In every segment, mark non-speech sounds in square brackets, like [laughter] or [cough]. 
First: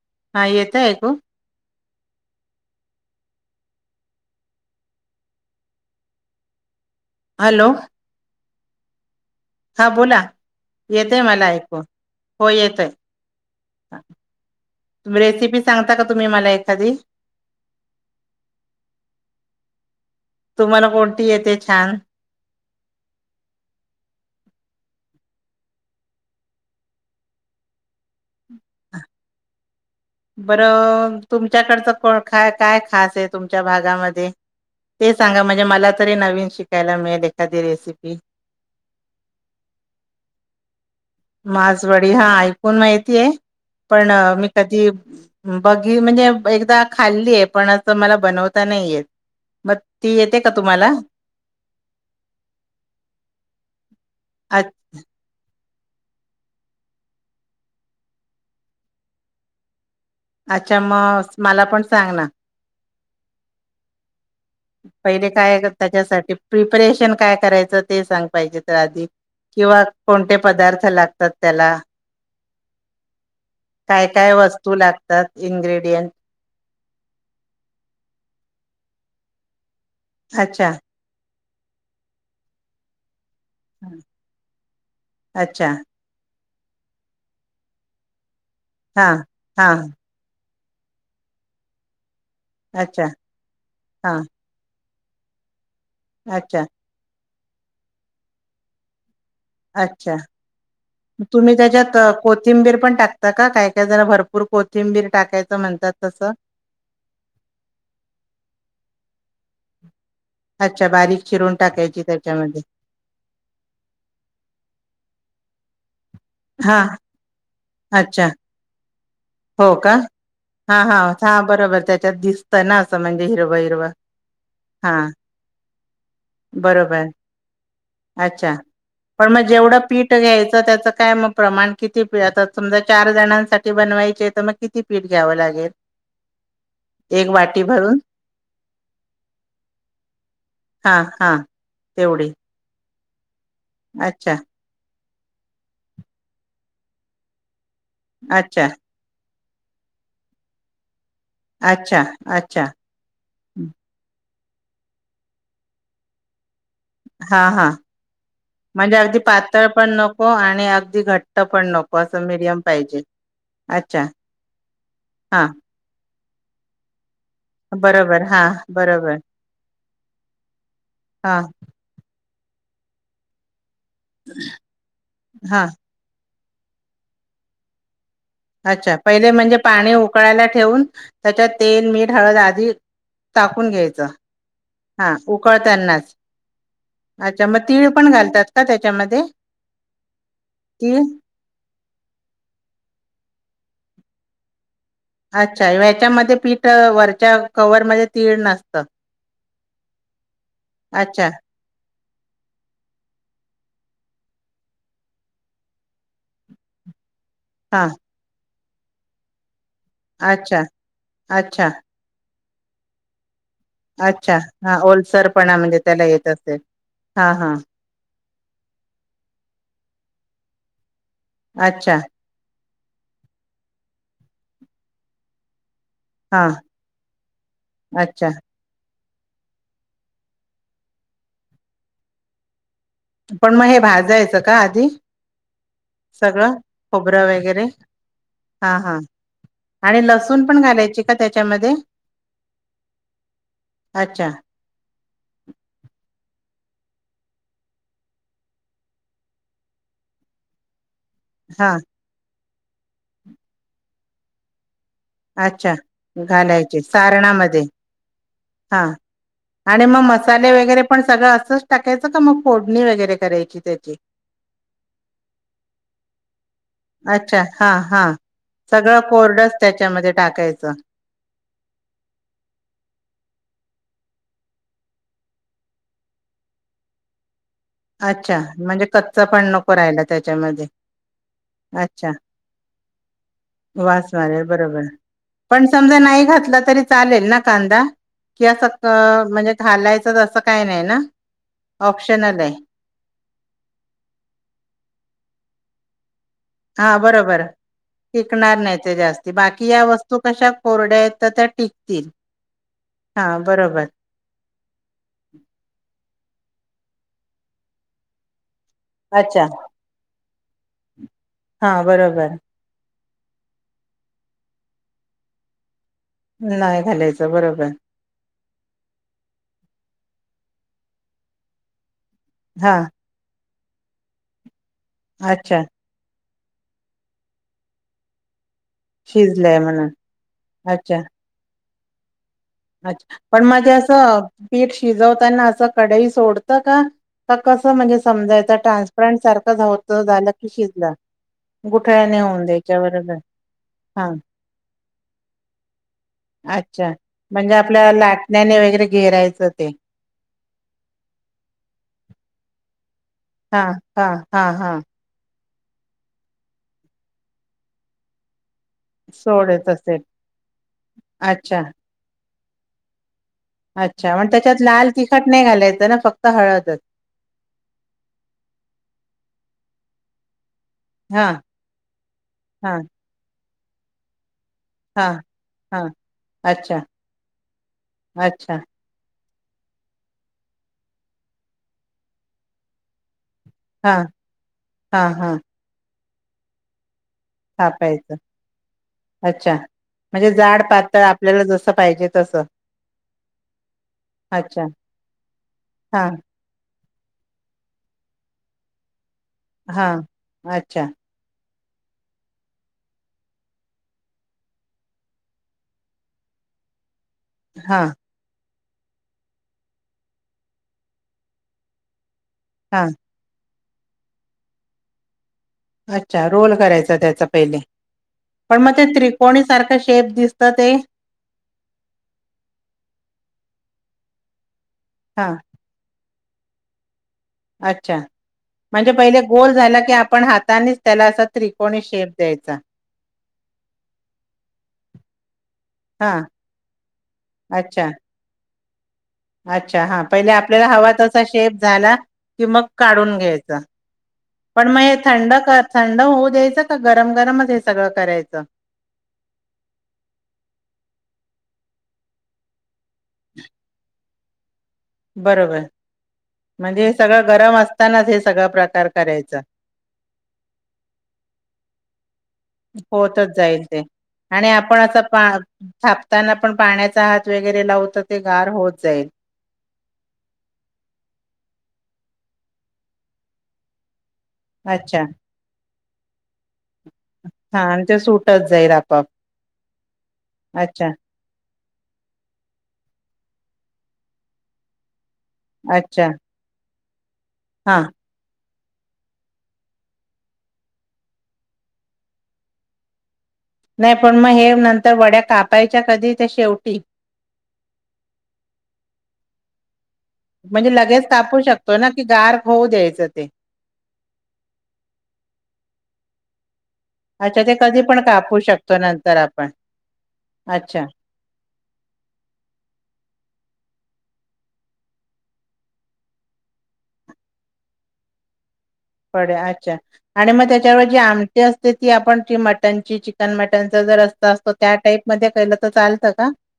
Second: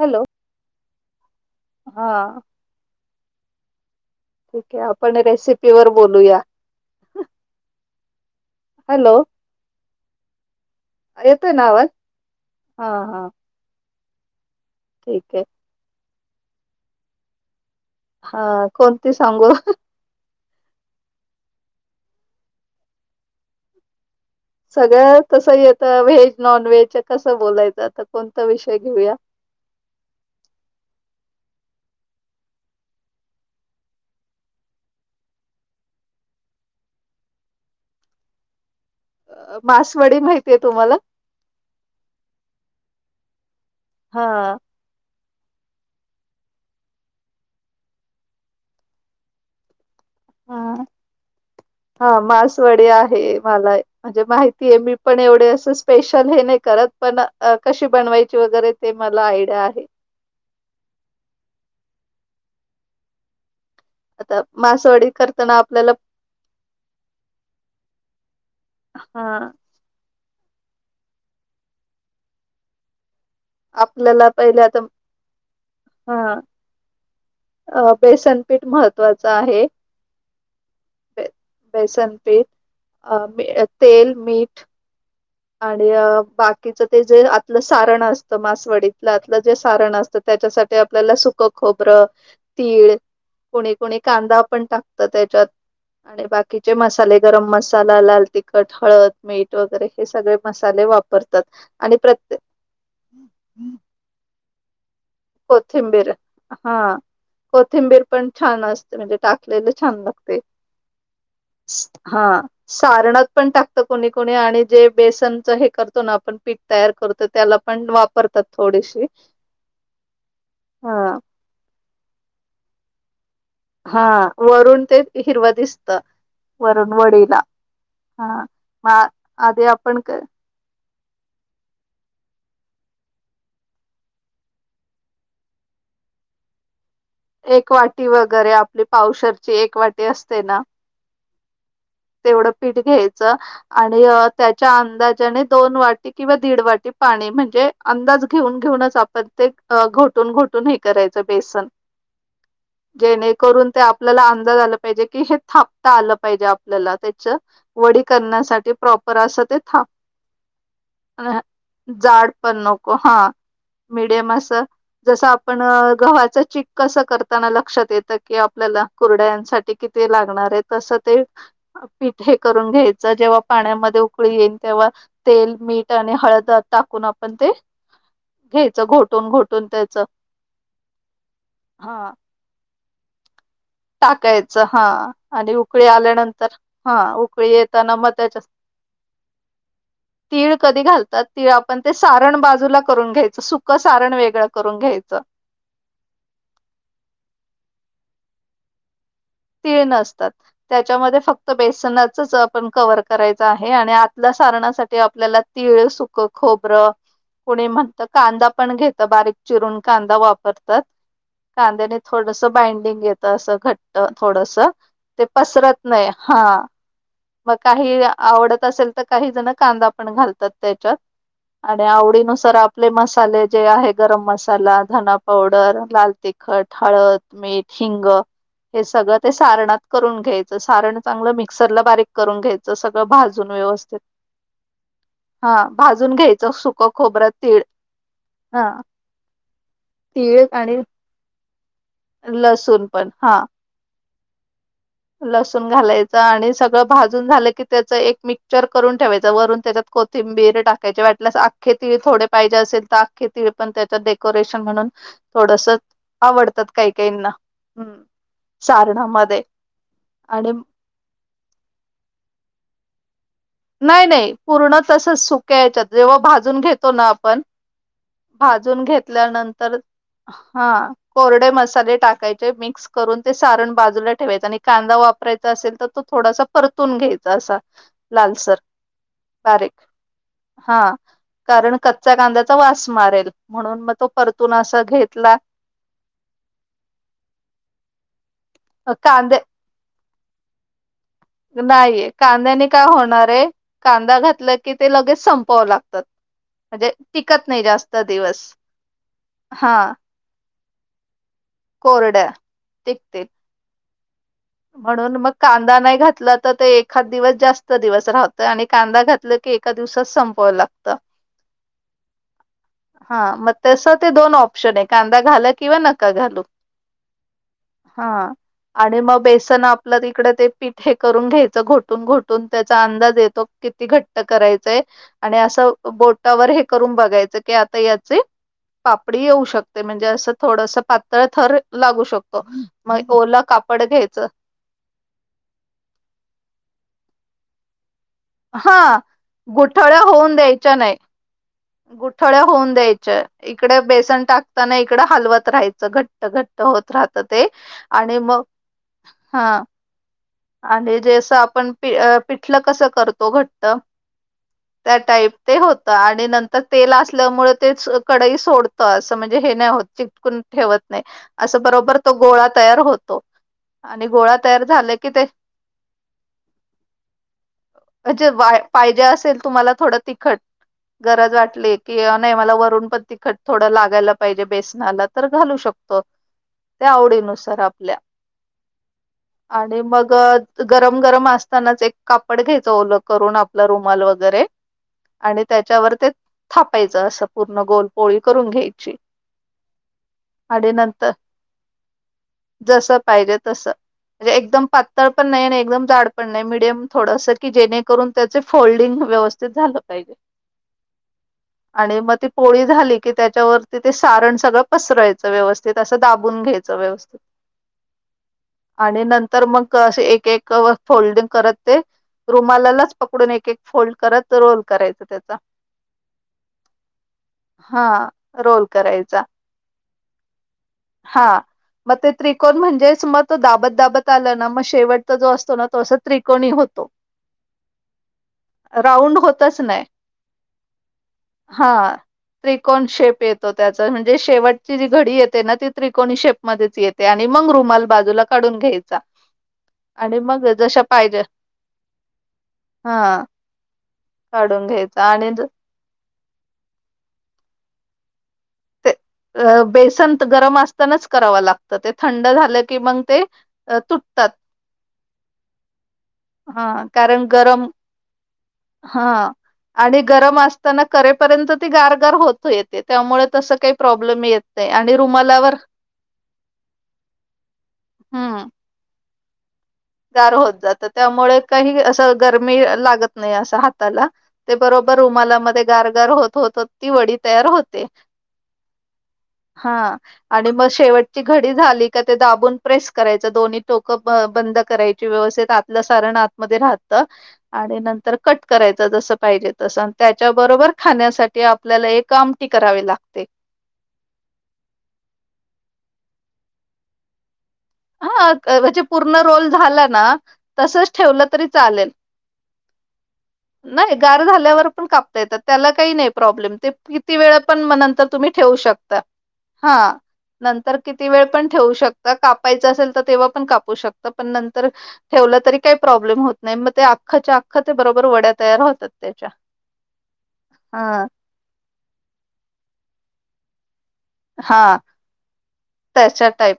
Hello हा येत ऐको हा ठीक आहे आपण रेसिपी वर बोलूया हॅलो हॅलो हां बोला येतेय मला येतोय ना ऐकू आवाज हो हा येतोय. हा [inaudible] तुम्ही ठीक आहे रेसिपी सांगता का? तुम्ही मला एखादी हा कोणती सांगू तुम्हाला कोणती येते छान? सगळ्या तस येतं व्हेज नॉन व्हेज कसं बोलायचं आता कोण त विषय घेऊया? बरं तुमच्याकडचं कोण काय काय खास आहे तुमच्या भागामध्ये ते सांगा म्हणजे मला तरी नवीन शिकायला मिळेल एखादी रेसिपी. मासवाडी माहितीय तुम्हाला? माजवडी हां ऐकून माहितीये. पण हा मी कधी बघी म्हणजे एकदा खाल्ली आहे पण असं मला बनवता नाही येत मग ती येते का हां तुम्हाला हां मासवडी आहे मला म्हणजे अ माहितीय मी पण एवढे अस स्पेशल हे नाही करत पण कशी बनवायची वगैरे ते मला आयडिया आहे. अच्छा मग मला पण सांग ना. आता मासवडी पहिले करताना काय आपल्याला त्याच्यासाठी प्रिपरेशन काय करायचं ते सांग पाहिजे तर आधी हा किंवा कोणते पदार्थ लागतात त्याला काय आपल्याला काय पहिले वस्तू आता लागतात इन्ग्रेडियंट अं बेसनपीठ महत्त्वाच आहे. अच्छा बेसन पीठ अ तेल मीठ अच्छा आणि बाकीच ते जे आतलं सारण अस त हा मासवडीतलं आतलं जे हा सारण असतं त्याच्यासाठी ते आपल्याला सुख खोबरं तीळ अच्छा कोणी कोणी हा कांदा आपण टाक तर त्याच्यात आणि अच्छा बाकीचे मसाले गरम मसाला, लाल तिखट, हळद. मीठ वगैरे हे च्छा सगळे मसाले म वापरतात तुम्ही आणि त्याच्यात प्रत्ये कोथिंबीर पण टाकता का काय काय जण भरपूर कोथिंबीर टाकायचं म्हणतात कोथिंबीर तसं हा कोथिंबीर पण छान असते. म्हणजे ताक तेन छान लागतंय...... अच्छा बारीक चिरून टाकायची हा त्याच्यामध्ये सारनात पण टाकतो कोणी कोणी आणि जे बेसनच हे करतो आपण पीठ हा तयार करतो त्याला पण अच्छा वापरतात थोडीशी हाहा हा हां बरं. म त्याच्यात दिसत ना अस हा वरून ते हिरव दिसत. वरुून बरोबर वडीला हा अच्छा म पण मग आधी जेवढं आपण पीठ का घ्यायचं त्याचं काय मग प्रमाण किती घ्यायच असत. समजा चार जणांसाठी बनवायचे तर मग किती पीठ घ्यावं लागेल. एक वाटी वगैरे आपली पावशरची एक वाटी असते ना हां हां तेवढी तेवढं पीठ घ्यायच. [unintelligible] आणि अ अच्छा त्याच्या अंदाज त्याने दोन वाटी किंवा दीड वाटी पाणी म्हणजे अंदाज घेऊन अच्छा घेऊनच आपण ते अ घोटून घोटून हे करायचं. बेसन..... अच्छा अच्छा जेणेकरून ते आपल्याला काय झालं पाहिजे की हे थापता आलं पाहिजे आप आपल्याल त्याच हां हां वडी करण्यासाठी म्हणजे प्रॉपर अगदी अस ते पातळ पण नको आणि अगदी घट्ट थापता..... पण नको असं जाड पण मीडियम नको पाहिजे हा अच्छा मिडीयम अस जस हां आपण अ गव्हाच. त्याची कस करता तान लक्षात येतं बरोबर की हां आपल्याला बरोबर कुरड्यांसाठी किती लागणार आहे तसं ते हां पिठे करून घ्यायचं. जेव्हा पाण्यामध्ये ते उकळी येईल तेव्हा तेल, हां मीठ आणि हळद. टाकून आपण ते. घ्यायचं अच्छा घोटून पहिले म्हणजे घोटून पाणी त्याच उकळायला ठेवून त्याच्यात तेल, हा मीठ, हळद आधी. टाकून घ्यायचं टाकायचं हा हां आणि उकळी उकळतानाच आल्यानंतर हा अच्छा उकळी तीळ येताना मग पण त्याच्या घालतात का त्याच्यामध्ये तीळ कधी घालतात तिळ आपण ते सारण बाजूला करून घ्याय सुख सारण वेगळं करून घ्यायच. अच्छा ह्याच्यामध्ये पीठ वरच्या कवरमध्ये तीळ नसतात. तीळ नसतात त्याच्यामध्ये अच्छा फक्त बेसनच. तस आपण कव्हर करायचं आहे. आणि आतल्या सारणासाठी आपल्याला तीळ, सुक खोबरं. कुणी हां म्हणत कांदा. पण घेतो बारीक चिरून. कांदा अच्छा वापरतात अच्छा कांद्याने थोडस. बाइंडिंग घेत सगळ अच्छा थोडस हां ते ओलसरपणा पसरत म्हणजे त्याला नाही येत हा असेल हां हां मग काही आवडत असेल तर काही जण कांदा पण घालतात. त्याच्यात आणि अच्छा आवडी नुसार आपले मसाले जे आहे गरम मसाला, धना पावडर, लाल हां तिखट, हळद, मीठ, हिंग. अच्छा सगळ ते सारणात करून घ्यायचं सारण चांगलं मिक्सर ला बारीक करून घ्यायच. सगळं भाजून पण मग हे व्यवस्थित भाजायचं का आधी हा भाजून घ्यायचं सगळं सुक खोबरं तीळ वगैरे हा हां हां आणि तीळ लसूण पण आणि घालायची का त्याच्यामध्ये लसूण पण हा अच्छा लसूण घालायचं आणि सगळं भाजून झालं की त्याच एक मिक्सचर करून ठेवायचं वरून त्याच्यात कोथिंबीर टाक च्या वाटल्यास आखे हां तीळ थोडे पाहिजे असेल त अक्के तीळ पण त्याच्या डेकोरेशन म्हणून थोडस अच्छा आवडतात घालायचे काही काहीना सारणामध्ये हम् हां सारणामध्ये मग मसाले आणि वैगेरे पण सगळं असंच टाकायचं काय. फोडणी वगरे कराय नाही नाही पूर्ण तस सुक्याच्यात जेव्हा भाजून घेतो ना आपण अच्छा हा हा भाजून सगळं कोरडंच घेतल्यानंतर त्याच्यामध्ये हा टाकायचं कोरडे मसाले टाकायचे मिक्स करून ते सारण बाजूला ठेवायचा आणि कांदा वापरायचा असेल तर तो थोडासा परतून घ्यायचा असा. अच्छा लालसर म्हणजे कच्च पण बारीक नको राहिला त्याच्यामध्ये हा कारण अच्छा कच्चा कांद्याचा वास मारेल म्हणून मग तो वास मारेल परतून असा बरोबर घेतला पण समजा नाही घातला तरी चालेल ना कांदा किंवा कांदे म्हणजे घालायचंच असत. असं काही नाही ना नाहीये ऑप्शनल आहे कांद्याने काय होणारे कांदा घातला की ते लगेच संपावं लागतात म्हणजे हा बरोबर टिकत नाही जास्त दिवस टिकणार नाही ते जास्ती बाकी हा या वस्तू कशा कोरडे्यात तर त्या टिकतील कोरड्या टिकतील हा बरोबर म्हणून मग कांदा नाही घातला ते एखाद दिवस जास्त दिवस राहत आणि कांदा घातलं अच्छा की एका दिवसात संपवावं लागत हा बरोबर हा मग तस ते दोन ऑप्शन आहे कांदा घाला किंवा नाही नाही घालायचं बरोबर हा आणि मग बसणं आपलं तिकड पिट हे करून घ्यायचं घोटून घोटून तून हा त्याचा अंदाज येतो. किती घट्ट कराय आणि अच्छा असं बोट टावर हे करून बघायचं की आता याचे पापडी येऊ शिजलंय शकते म्हणून म्हणजे असं थोडसं अच्छा पातळ थर लागू शक तो मग अच्छा ओला पण म्हणजे कापड घ्यायचं असं पीठ शिजवताना असं कडई सोडतं का का कसं म्हणजे? समजायचं हा ट्रान्स्परंट सारखं झा गुठळ्या होतं झालं होऊन की द्यायच्या शिजलं. नाही गुठळ्याने गुठळ्या होऊन द्यायच्या बरोबर द्यायचे इकडे हा बेसन टाकताना इकड हलवत राहायचं घट्ट घट्ट होत अच्छा. राहतात. म्हणजे आपल्या लाटण्याने वगैरे घेरायचं हा ते आणि रेस आपण प अ पिठलं कसं कर तो हा घट्ट हा हा हा. त्या टाईप. ते होत आणि नंतर तेल असल्यामुळे ते कडाई सोड त अस म्हणजे हे सोडत नाही असेल चिटकून ठेवत नाही अस अच्छा. बरोबर तो गोळा तयार होतो आणि अच्छा मग गोळा त्याच्यात तयार लाल झालं ते तिखट नाही घालायचं ना फक्त हळदच ह्याच्यात तुम्हाला थोडं तिखट हा गरज वाटली की नाही मला हा वरून पण तिखट थोडं लागायला पाहिजे. बेसनाला हा. तर घालू हा शकतो अच्छा त्या आवडीनुसार आपल्या अच्छा आणि मग गरम गरम असतानाच एक कापड घ्यायचं ओल करून आप ल हा रुमाल वगैरे हा हा आणि त्याच्यावर ते थापायचं. अस पूर्ण गोल थापायचं पोळी करून घ्यायची अच्छा. म्हणजे जाड आणि पातळ नंतर आपल्याला जसं पाहिजे तसं जस पाहिजे तस म्हणजे एक अच्छा दम पातळ पण नाही आणि एकदम जाड हां पण नाही मिडियम. थोडसं की जेणेकरून त्याचे फोल्डिंग व्यवस्थ हां अच्छा. आणि मग ती पोळी झाली की त्याच्यावरती ते सारण सगळं पसरायचं व्यवस्थित असं दाबून घ्यायचं व्यवस्थित. हां. आणि नं तर मग अस एक एक फोल्डिंग करत ते हां रुमालालच पकडून एक एक फोल्ड करत तर रोल करायच त्याचा. अच्छा रोल करायचा त्यांचा पहिले हा पण रोल मग ते करायचा त्रिकोणी सारखं शेप दिसत ते. हा. मग ते त्रिकोण म्हणजे मग तो दाबत दाबत आलं ना [unintelligible] शेवट जो हां असतो ना तो असं. त्रिकोणी होतो. अच्छा म्हणजे राऊंड पहिले गोल होतच झाला नाही की आपण हातानेच त्याला असा त्रिकोणी हा शेप द्यायचा त्रिकोण शेप येतो त्याचा म्हणजे शेवटची जी घडी येते ना ती त्रिकोणी हां शेप मध्येच येते आणि मग रुमाल अच्छा बाजूला काढून घ्यायच [unintelligible] अच्छा हा पहिले आपल्याला हवा पाहिजे तसा शेप झाला कि मग काढून हा घ्यायच काढून पण मग हे घ्यायचा आणि थंड ज- थंड हो द्यायच का गरम गरमच हे सगळं करायचं? अं बेसन गरम असतानाच कराव लागतं ते थंड झालं. कि मग ते तु तात. बरोबर हा म्हणजे हे कारण सगळं गरम असतानाच हे सगळा प्रकार हा करायचा आणि गरम असताना करेपर्यंत ती गारगार होत. येते त्यामुळे होतच तसं जाईल काही ते प्रॉब्लेम येत आणि नाही आपण असं रुमालावर थापताना पण पाण्याचा हात वगैरे लावतो तर ते हम्म गार होत जाईल. [unintelligible] गार होत जात त्यामुळे काही असं गरमी लागत नाही असं हाताला. ते बरोबर अच्छा रुमाला मध्ये गारगार होत होत ती वडी तर हा होते आणि ते सुटत जाईल आपोआप हां आणि मग अच्छा शेवटची घ ते झाले का ते दाबून प्रेस करायचं दोन्ही टोक बंद कराय ची व्यवस्थित आतलं अच्छा सारण आतमध्ये राहात. हा आणि नंतर कट करायच जस पाहिजे तसं त्याच्याबरोबर खाण्यासाठी आपल्याला एक आमटी करावी लागते. नाही पण मग हे नंतर वड्या कापायच्या कधी त्या शेवटी? हा म्हणजे पूर्ण रोल झाल ना म्हणजे तसच लगेच ठेवलं कापू तरी शकतो ना चालेल, की गार होऊ द्यायचं ते नाही गार झाल्यावर पण कापता येतात त्याला काही नाही प्रॉब्लेम ते किती वेळ अच्छा ते पण कधी नंतर तुम्ही कापू ठेवू शकतो शकता नंतर आपण हा नंतर अच्छा किती वेळ पण ठेवू शकता का ल तेव्हा पण कापू शकता पण नंतर ठेवल तरी काही प्रोब्लेम होत नाही मग अखच्या अख्खा ते बरोबर वड्या तयार होत वड्या अच्छा आणि मग त्याच्यावर जी हा आमटी असते ती आपण मटण चिकन मटन हा चालतं त्याच्या का? टाईप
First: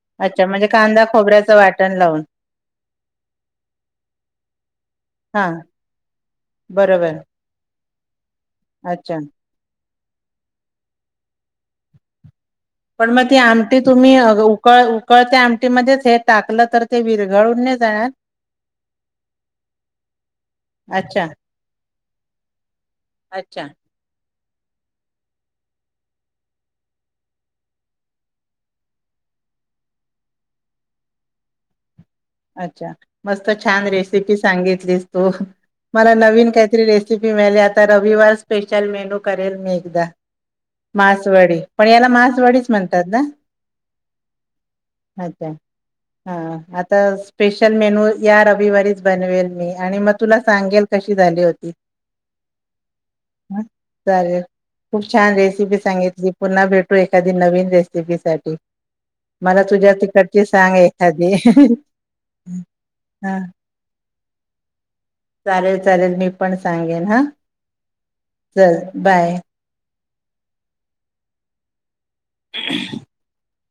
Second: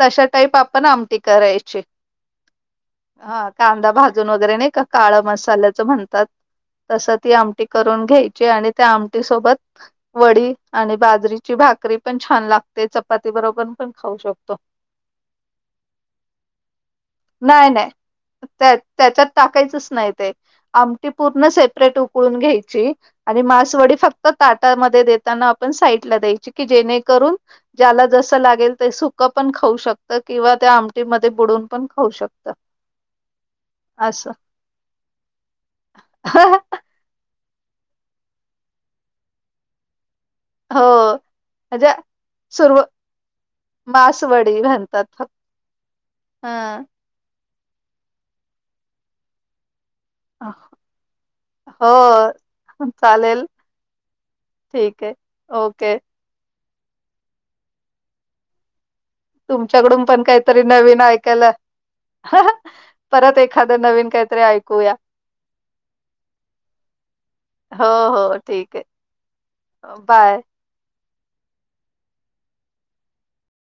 तश्या अच्छा टाईप म्हणजे आपण कांदा आमटी खोबऱ्याचं करायची, वाटण लावून हा कांदा भाजून वगैरे नाही का काळ हा मसाल्याचं म्हणतात! तस बरोबर ती आमटी करून घ्या यची, आणि त्या अच्छा आमटी सोबत वडी आणि बाजरी ची भाकरी पण छान लाग गते, पण मग चपाती ती बरोबर आमटी पण तुम्ही खाऊ अ, शकतो, उकळ उकळत्या आमटीमध्येच हे टाकलं तर ते विरघळून नई नाही नाय जाणार त्याच्यात टाकायचंच नाही आमटी अच्छा पूर्ण सेप्रेटच उखलून घ्यायची आणि अच्छा मासवडी फक्त ताटामध्येध्ये देताना आपण साईट ला द्या की जेणेकरून ज्याला जस लागेल ते सुकं पण खाऊ शकत किंवा त्या आमटीमध्ये बुडून पण खाऊ शकतं. अच्छा मस्त छान असं रेसिपी सांगितलीस तू मला नवीन काहीतरी रेसिपी मिळाली आता रविवार स्पेशल मेनू करेल मी एकदा! हो मासवडी म्हणजे पण याला मासवडीच सुरव म्हणतात ना? मासवडी म्हणतात फक्त अच्छा ह हा. स्पेशल मेनू या रविवारीच बनवेल मी, आणि मग तुला सांगेल कशी झाली होती. हो चालेल चालेल खूप ठीक आहे छान रेसिपी ओके सांगितली पुन्हा भेट एखादी नवीन रेसिपी साठी? मला तुझ्या तुमच्याकडून पण तिकडची काहीतरी सांग नवीन एखादी? ऐकायला हा परत एखाद नवीन काहीतरी ऐकूया, चालेल चालेल मी पण सांगेन हा हो हो चल ठीक आहे. Bye bye. [inaudible]